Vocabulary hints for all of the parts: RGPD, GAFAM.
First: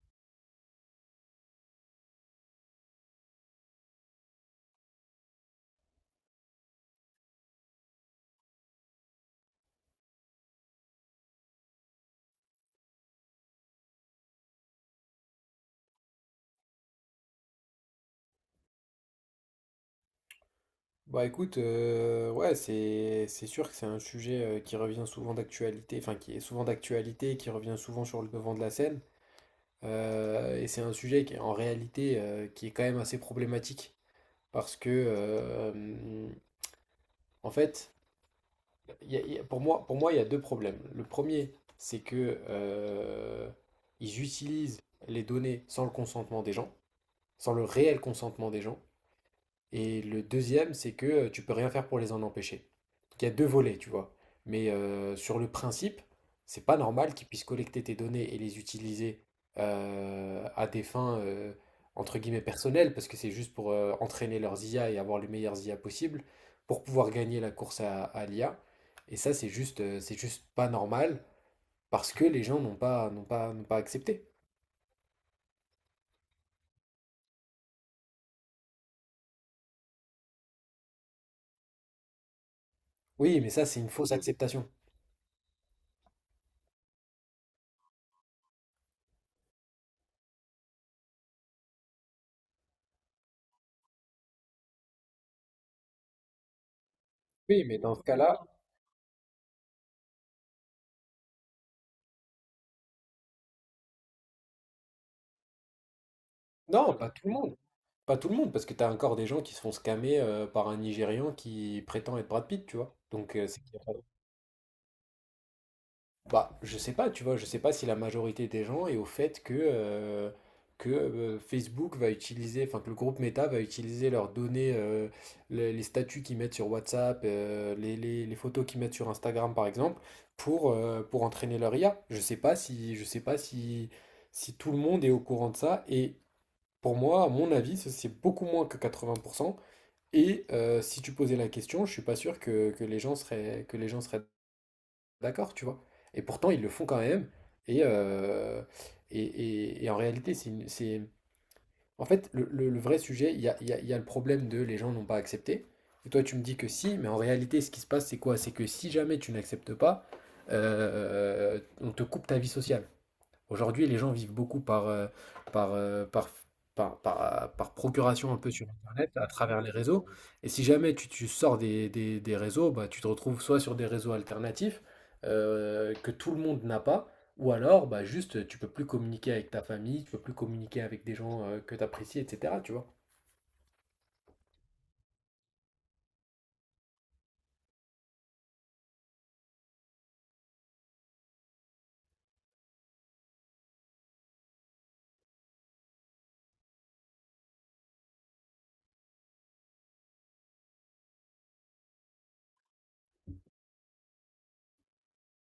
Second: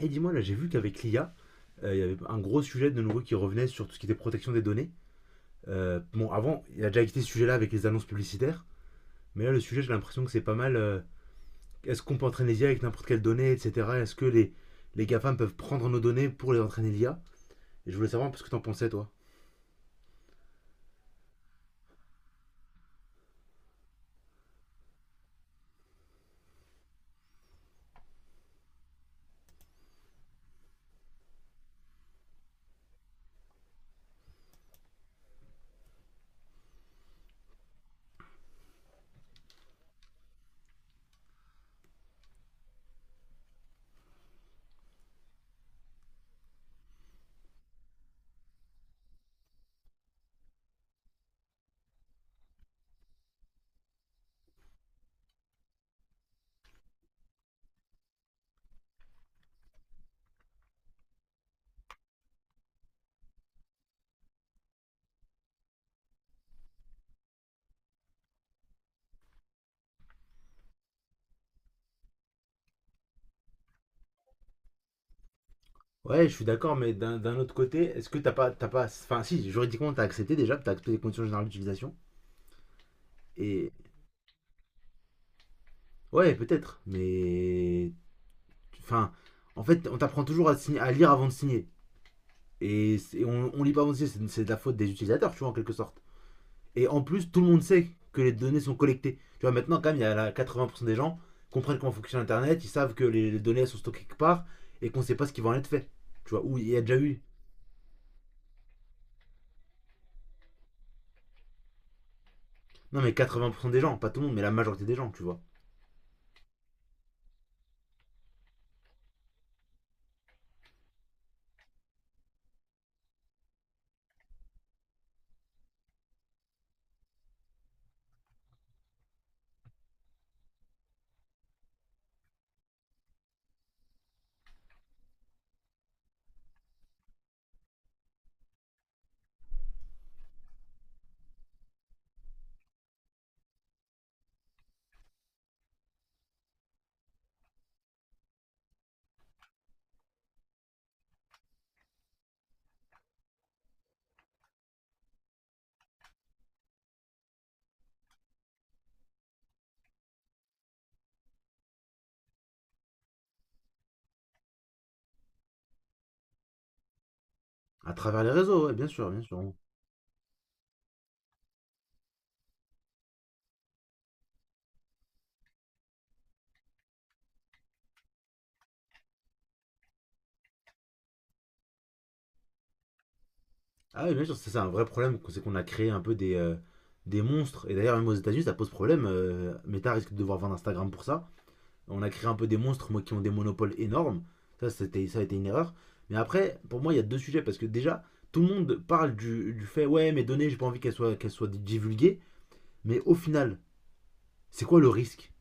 Et dis-moi, là, j'ai vu qu'avec l'IA, il y avait un gros sujet de nouveau qui revenait sur tout ce qui était protection des données. Bon, avant, il y a déjà été ce sujet-là avec les annonces publicitaires, mais là, le sujet, j'ai l'impression que c'est pas mal. Est-ce qu'on peut entraîner l'IA avec n'importe quelle donnée, etc. Est-ce que les GAFAM peuvent prendre nos données pour les entraîner l'IA? Et je voulais savoir parce que t'en pensais, toi. Bah écoute, ouais, c'est sûr que c'est un sujet qui revient souvent d'actualité, enfin qui est souvent d'actualité, qui revient souvent sur le devant de la scène. Et c'est un sujet qui est en réalité qui est quand même assez problématique parce que en fait, pour moi, il y a deux problèmes. Le premier, c'est que ils utilisent les données sans le consentement des gens, sans le réel consentement des gens. Et le deuxième, c'est que tu peux rien faire pour les en empêcher. Donc il y a deux volets, tu vois. Sur le principe, c'est pas normal qu'ils puissent collecter tes données et les utiliser à des fins entre guillemets personnelles, parce que c'est juste pour entraîner leurs IA et avoir les meilleures IA possibles pour pouvoir gagner la course à l'IA. Et ça, c'est juste pas normal parce que les gens n'ont pas accepté. Ouais, je suis d'accord, mais d'un autre côté, est-ce que t'as pas. Enfin, si, juridiquement, t'as accepté déjà, t'as accepté les conditions générales d'utilisation. Oui, mais ça, Et. c'est une fausse acceptation. Ouais, peut-être, mais. Enfin, en fait, on t'apprend toujours à, à lire avant de signer. Et, on lit pas avancé, c'est de la faute des utilisateurs, tu vois, en quelque sorte. Et en plus, tout le monde Oui, mais sait dans ce que les cas-là, données sont collectées. Tu vois, maintenant, quand même, il y a la- 80% des gens comprennent comment fonctionne Internet, ils savent que les données sont stockées quelque part et qu'on sait pas ce qui va en être fait. Tu vois, où il y a non, déjà pas eu. tout le monde. Pas tout le monde, parce que t'as encore des gens qui se font scammer par un Nigérian qui prétend être Brad Pitt, tu vois. Non, mais Donc, c'est 80% qu'il y des a gens, pas- pas tout le monde, mais la majorité des gens, tu vois. bah, je sais pas, tu vois, je sais pas si la majorité des gens est au fait que Facebook va utiliser, enfin que le groupe Meta va utiliser leurs données, les statuts qu'ils mettent sur WhatsApp, les photos qu'ils mettent sur Instagram, par exemple, pour entraîner leur IA. Je sais pas si, je sais pas si, Si tout le monde est au courant de ça, et pour moi, à mon avis, c'est beaucoup moins que 80% et si tu posais la question, je suis pas sûr que les gens seraient d'accord, tu vois. Et pourtant, ils le font quand même. Et, euh, et en réalité, c'est, une- c'est... En fait, le vrai sujet, il y a le problème de les gens n'ont pas accepté. Et toi, tu me dis que si, mais en réalité, ce qui se passe, c'est quoi? C'est que si jamais tu n'acceptes pas, on te coupe ta vie sociale. Aujourd'hui, les gens vivent beaucoup par, euh, par, par À travers les procuration un peu réseaux, sur ouais, bien Internet, sûr, bien à sûr. travers les réseaux. Et si jamais tu sors des réseaux, bah, tu te retrouves soit sur des réseaux alternatifs que tout le monde n'a pas, ou alors bah, juste tu peux plus communiquer avec ta famille, tu peux plus communiquer avec des gens que tu apprécies, etc. Tu vois. Ah oui, bien sûr, c'est ça, un vrai problème, c'est qu'on a créé un peu des monstres. Et d'ailleurs, même aux États-Unis, ça pose problème. Meta risque de devoir vendre Instagram pour ça. On a créé un peu des monstres moi, qui ont des monopoles énormes. Ça, c'était, ça a été une erreur. Mais après, pour moi, il y a deux sujets. Parce que déjà, tout le monde parle du fait ouais, mes données, j'ai pas envie qu'elles soient divulguées. Mais au final, c'est quoi le risque?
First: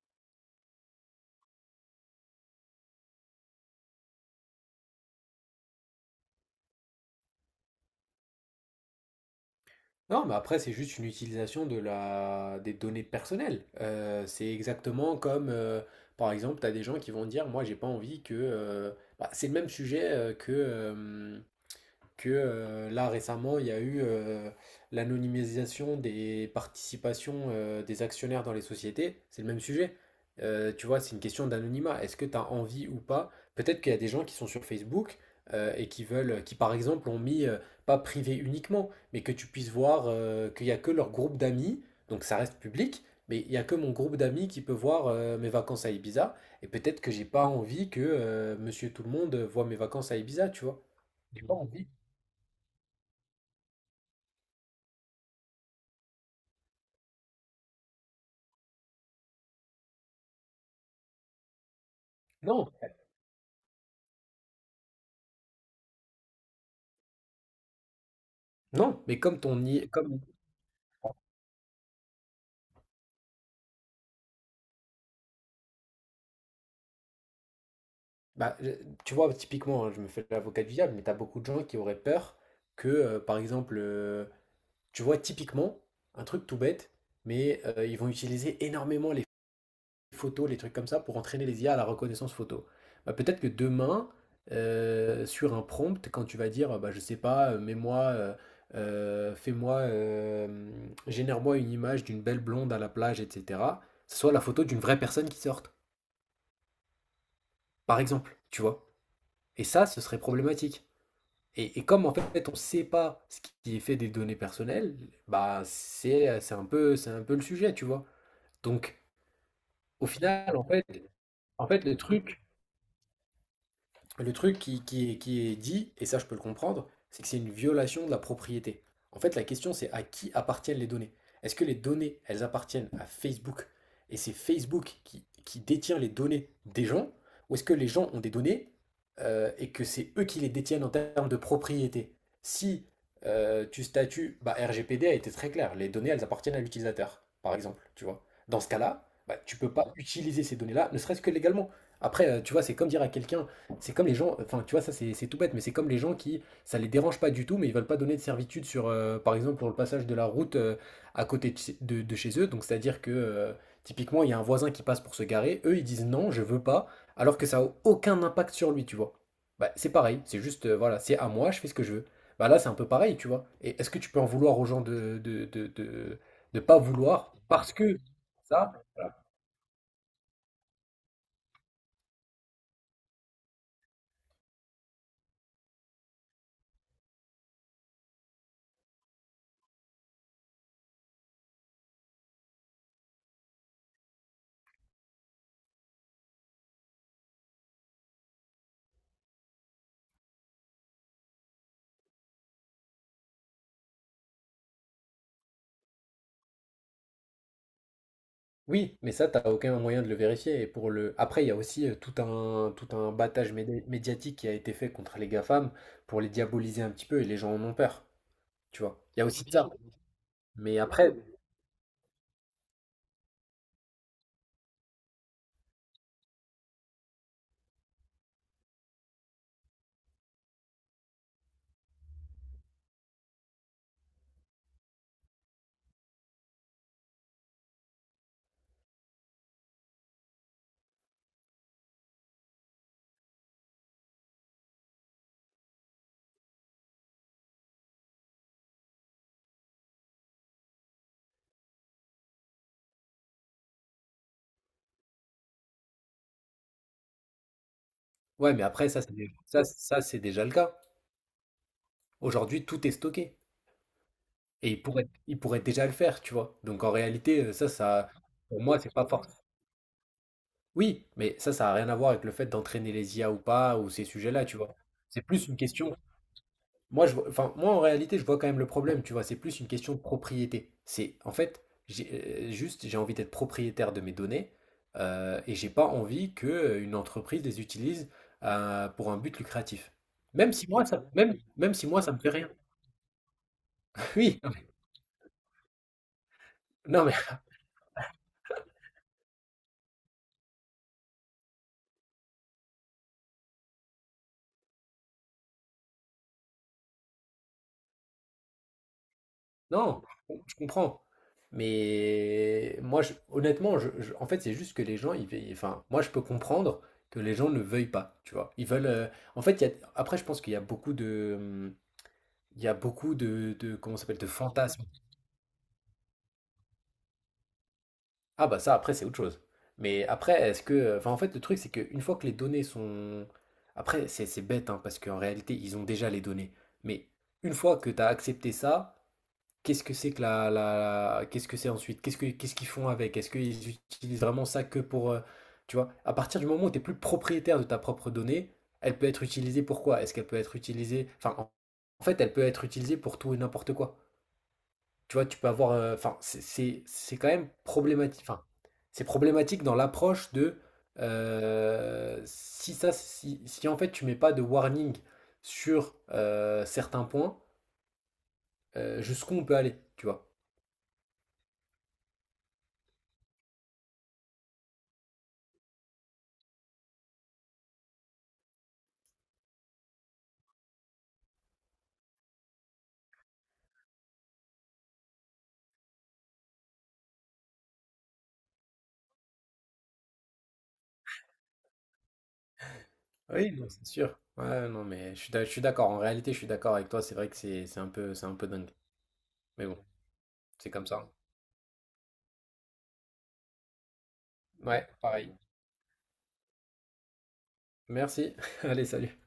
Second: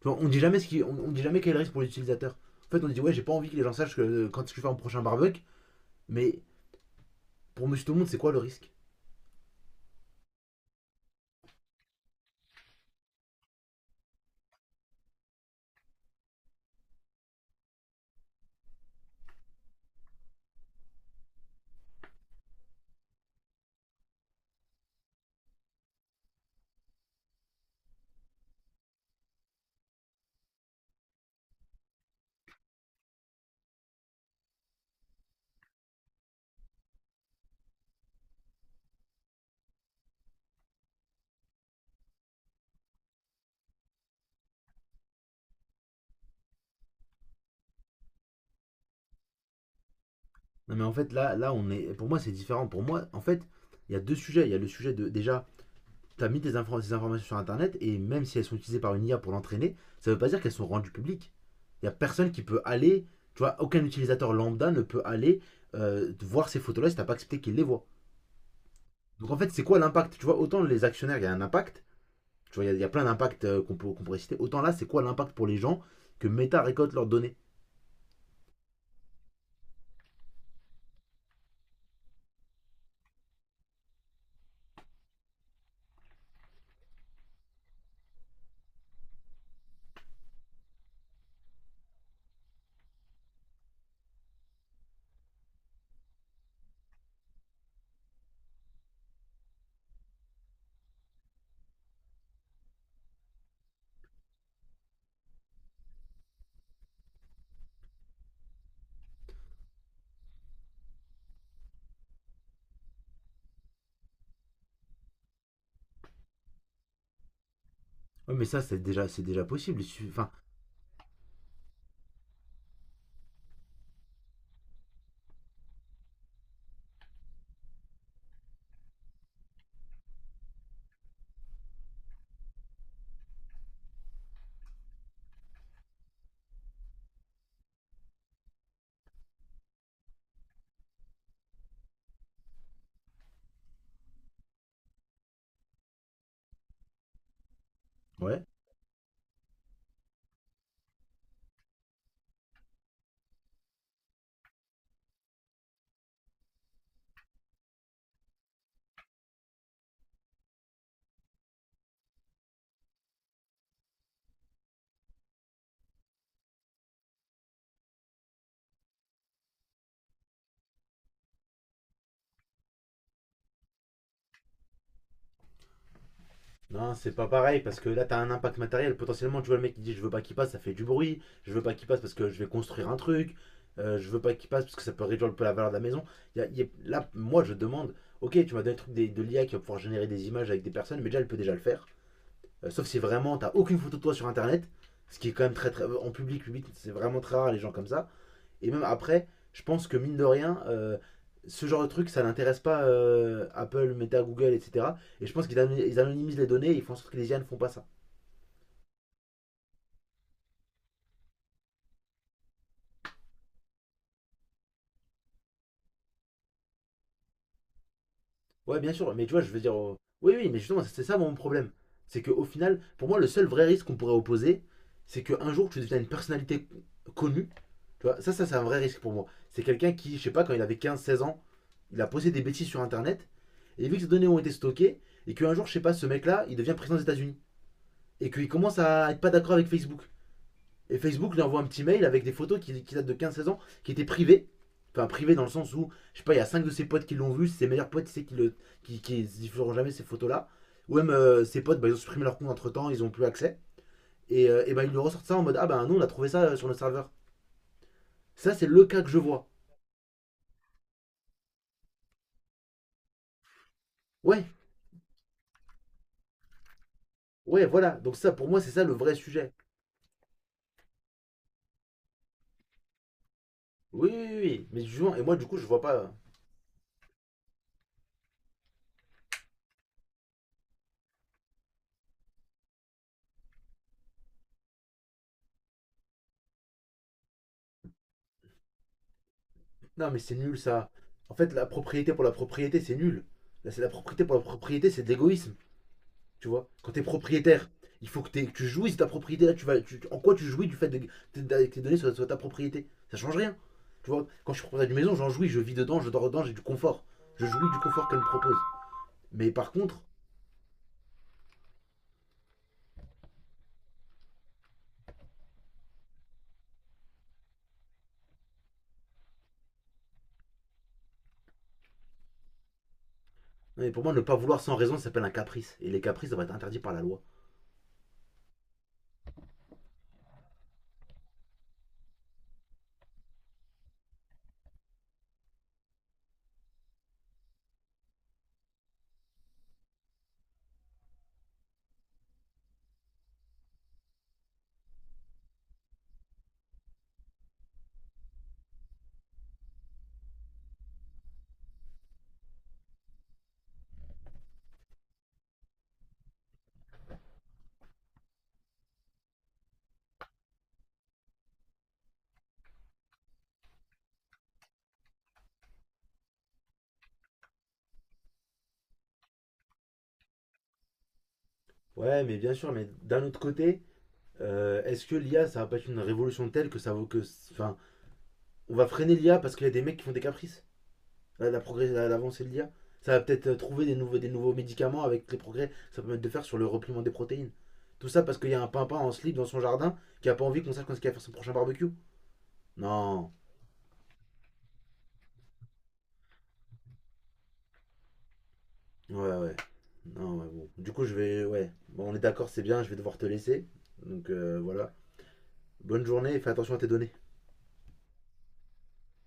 Tu vois, on dit jamais ce qui, on dit jamais quel est le risque pour l'utilisateur. En fait, on dit ouais, j'ai pas envie que les gens sachent que, quand je fais mon prochain barbecue. Mais pour Monsieur Tout le Monde, c'est quoi le risque? Non, mais après, c'est juste une utilisation de la... des données personnelles. C'est exactement comme, par exemple, tu as des gens qui vont dire, moi, j'ai pas envie que... bah, c'est le même sujet que là récemment, il y a eu l'anonymisation des participations des actionnaires dans les sociétés. C'est le même sujet. Tu vois, c'est une question d'anonymat. Est-ce que tu as envie ou pas? Peut-être qu'il y a des gens qui sont sur Facebook et qui veulent, qui par exemple ont mis, pas privé uniquement, mais que tu puisses voir qu'il n'y a que leur groupe d'amis, donc ça reste public, mais il n'y a que mon groupe d'amis qui peut voir mes vacances à Ibiza. Et peut-être que j'ai pas envie que Monsieur Tout le Monde voit mes vacances à Ibiza, tu Non, vois. mais en fait, là, J'ai là, pas on envie. est. Pour moi, c'est différent. Pour moi, en fait, il y a deux sujets. Il y a le sujet de déjà tu as mis des informations sur Internet et même si elles sont utilisées par une IA pour l'entraîner, ça ne veut pas dire qu'elles sont rendues publiques. Il n'y a personne qui peut Non, aller, tu vois, aucun utilisateur lambda ne peut aller voir ces photos-là si tu n'as pas accepté qu'il les voit. non, mais Donc en fait, c'est quoi l'impact? comme Tu vois, autant les actionnaires, il y a un impact, tu vois, y, a plein d'impacts qu'on pourrait citer, autant là, c'est quoi l'impact pour les gens que Meta récolte leurs données? bah, tu vois, typiquement, hein, je me fais l'avocat du diable, mais t'as beaucoup de gens qui auraient peur par exemple, tu vois, typiquement, un truc tout bête, mais ils vont utiliser énormément les photos, les trucs comme ça, pour entraîner les IA à la reconnaissance photo. Bah, peut-être que demain, sur un prompt, quand tu vas dire, bah, je sais pas, euh, fais-moi, euh, génère-moi une image d'une belle blonde à la plage, etc., ce soit la photo d'une vraie personne qui sorte, par exemple, tu vois. Et ça, ce serait problématique. Et comme en fait, on ne sait pas ce qui est fait des données personnelles, bah c'est un peu le sujet, tu vois. Ouais, mais ça, c'est Donc déjà, c'est déjà possible. au Enfin, final, en fait le truc Le truc qui est dit, et ça je peux le comprendre, c'est que c'est une violation de la propriété. En fait, la question c'est à qui appartiennent les données. Est-ce que les données, elles appartiennent à Facebook et c'est Facebook qui détient les données des gens, ou est-ce que les gens ont des données et que c'est eux qui les détiennent en termes de propriété? Si tu statues, bah, RGPD a été très clair, les données, elles appartiennent à l'utilisateur, par exemple, tu vois. ouais. Dans ce cas-là, bah, tu peux pas utiliser ces données-là, ne serait-ce que légalement. Après, tu vois, c'est comme dire à quelqu'un, c'est comme les gens, enfin tu vois, ça c'est tout bête, mais c'est comme les gens qui, ça les dérange pas du tout, mais ils veulent pas donner de servitude sur, par exemple, pour le passage de la route à côté de, de chez eux. Donc c'est-à-dire que typiquement, il y a un voisin qui passe pour se garer, eux ils disent non, je veux pas, alors que ça a aucun impact sur lui, tu vois. Bah, c'est pareil, c'est juste, voilà, c'est à moi, je fais ce que je veux. Bah là, c'est un peu pareil, tu vois. Et est-ce que tu peux en vouloir aux gens de pas Non, c'est pas vouloir pareil parce parce que que là, t'as un impact ça. matériel. Potentiellement, tu vois le mec qui dit je veux pas qu'il passe, ça fait du bruit. Je veux pas qu'il passe parce que je vais construire un truc. Je veux pas qu'il passe parce que ça peut réduire un peu la valeur de la maison. Il y a- y a- là, moi, je demande ok, tu m'as donné le truc de l'IA qui va pouvoir générer des images avec des personnes, mais déjà, elle peut déjà le faire. Sauf si vraiment, t'as aucune photo de toi sur internet, ce qui est quand même très très. En public, public, c'est vraiment très rare les gens comme ça. Et même après, je pense que mine de rien, ce genre de truc, ça n'intéresse pas Apple, Meta, Google, etc. Et je pense qu'ils ano- ils anonymisent les données et ils font en sorte que les IA ne font pas ça. Oui, mais ça, t'as aucun moyen de le vérifier. Et pour le... Après, il y a aussi tout un, médiatique qui a été fait contre les GAFAM pour les diaboliser un petit peu et les gens en ont peur. Ouais, Tu bien vois. sûr, Il y mais a tu vois, aussi je de veux ça. dire. Oui, oui, mais Mais justement, c'est après, ça mon problème. C'est qu'au final, pour moi, le seul vrai risque qu'on pourrait opposer, c'est qu'un jour, tu deviens une personnalité connue. Tu vois, ça, c'est un vrai risque pour moi. C'est quelqu'un qui, je sais pas, quand il avait 15, 16 ans, il a posté des bêtises sur Internet. Et vu que ces données ont été stockées, et qu'un jour, je sais pas, ce mec-là, il devient président des États-Unis. Et qu'il commence à être pas d'accord avec Facebook. Et Facebook lui envoie un petit mail avec des photos qui datent de 15 16 ans, qui étaient privées. Enfin, privées dans le sens où, je sais pas, il y a 5 de ses potes qui l'ont vu, ses meilleurs potes, c'est qui ne, qui diffuseront jamais ces photos-là. Ou même ses potes, bah, ils ont supprimé leur compte entre temps, ils n'ont plus accès. Et bah, ils lui ressortent ça en mode Ah bah nous, on a trouvé ça sur notre serveur. ouais, Ça, mais c'est le après, ça, cas que je vois. C'est déjà le cas. Aujourd'hui, tout est stocké. Ouais, Et ils pourraient déjà le faire, tu vois. Donc en réalité, ouais, voilà. Donc, ça, pour moi, pour c'est moi, ça le c'est pas vrai fort. sujet. Oui, mais ça a rien à voir avec le fait d'entraîner les IA ou pas, ou ces Oui, oui, oui, sujets-là, tu oui. vois. Mais du coup, et C'est moi, du plus coup, une je vois pas. question. Enfin, moi, en réalité, je vois quand même le problème, tu vois, c'est plus une question de propriété. C'est, en fait, j'ai envie d'être propriétaire de mes données et j'ai pas envie que une entreprise les utilise pour un but lucratif. Non, mais c'est nul ça. En fait, la Même si moi, ça propriété me pour fait la rien. propriété, c'est nul. Là, c'est la propriété pour Oui, la propriété, c'est de l'égoïsme. Tu vois, quand t'es non, mais propriétaire, il faut que, que tu jouisses de ta propriété. Là, tu vas, en quoi tu jouis du fait que tes données soient, ta propriété? Ça change rien. Tu vois, quand je suis propriétaire d'une maison, j'en jouis, je vis dedans, je dors dedans, j'ai du confort. Je jouis du confort qu'elle me propose. Mais par contre, non, je comprends. Mais moi, honnêtement, en fait, c'est juste que les gens, enfin, moi, je peux comprendre que les gens ne veuillent pas, tu vois. Ils veulent, en fait, après, je pense qu'il y a beaucoup de, Il y a beaucoup de non, mais comment ça pour moi, s'appelle, ne de pas vouloir sans fantasmes. raison, ça s'appelle un caprice. Et les caprices doivent être interdits par la loi. Ah bah ça, après, c'est autre chose. Mais après, est-ce que... Enfin, en fait, le truc, c'est qu'une fois que les données sont... Après, c'est bête, hein, parce qu'en réalité, ils ont déjà les données. Mais une fois que tu as accepté ça, qu'est-ce que c'est que Qu'est-ce que c'est ensuite? Qu'est-ce qu'ils font avec? Est-ce qu'ils utilisent vraiment ça que pour... Tu vois, à partir du moment où tu n'es plus propriétaire de ta propre donnée, elle peut être utilisée pour quoi? Est-ce qu'elle peut être utilisée... En fait, elle peut être utilisée pour tout et n'importe quoi. Tu vois, tu peux avoir. Enfin, c'est quand même problématique. Enfin, c'est problématique dans l'approche de si si en fait tu mets pas de warning sur certains points, jusqu'où on peut aller, tu vois. Ouais, mais bien sûr, mais d'un autre côté, est-ce que l'IA, ça va pas être une révolution telle que ça vaut que. Enfin, on va freiner l'IA parce qu'il y a des mecs qui font des caprices. La progrès, l'avancée de l'IA. Ça va peut-être trouver des nouveaux médicaments avec les progrès que ça permet de faire sur le repliement des protéines. Tout ça parce qu'il y a un pimpin en slip dans son jardin qui a pas envie qu'on sache quand il va faire son prochain barbecue. Non. Oui, non, c'est sûr. Ouais, non, mais je suis d'accord. En réalité, je suis d'accord avec toi. C'est vrai que c'est un peu dingue. Ouais, ouais. Mais bon, Non, ouais, bon. c'est comme Du coup, ça. je vais. Ouais. Bon, on est d'accord, c'est bien, je vais devoir te laisser. Donc Ouais, voilà. pareil. Bonne journée et fais attention à tes données. Merci. Allez, salut.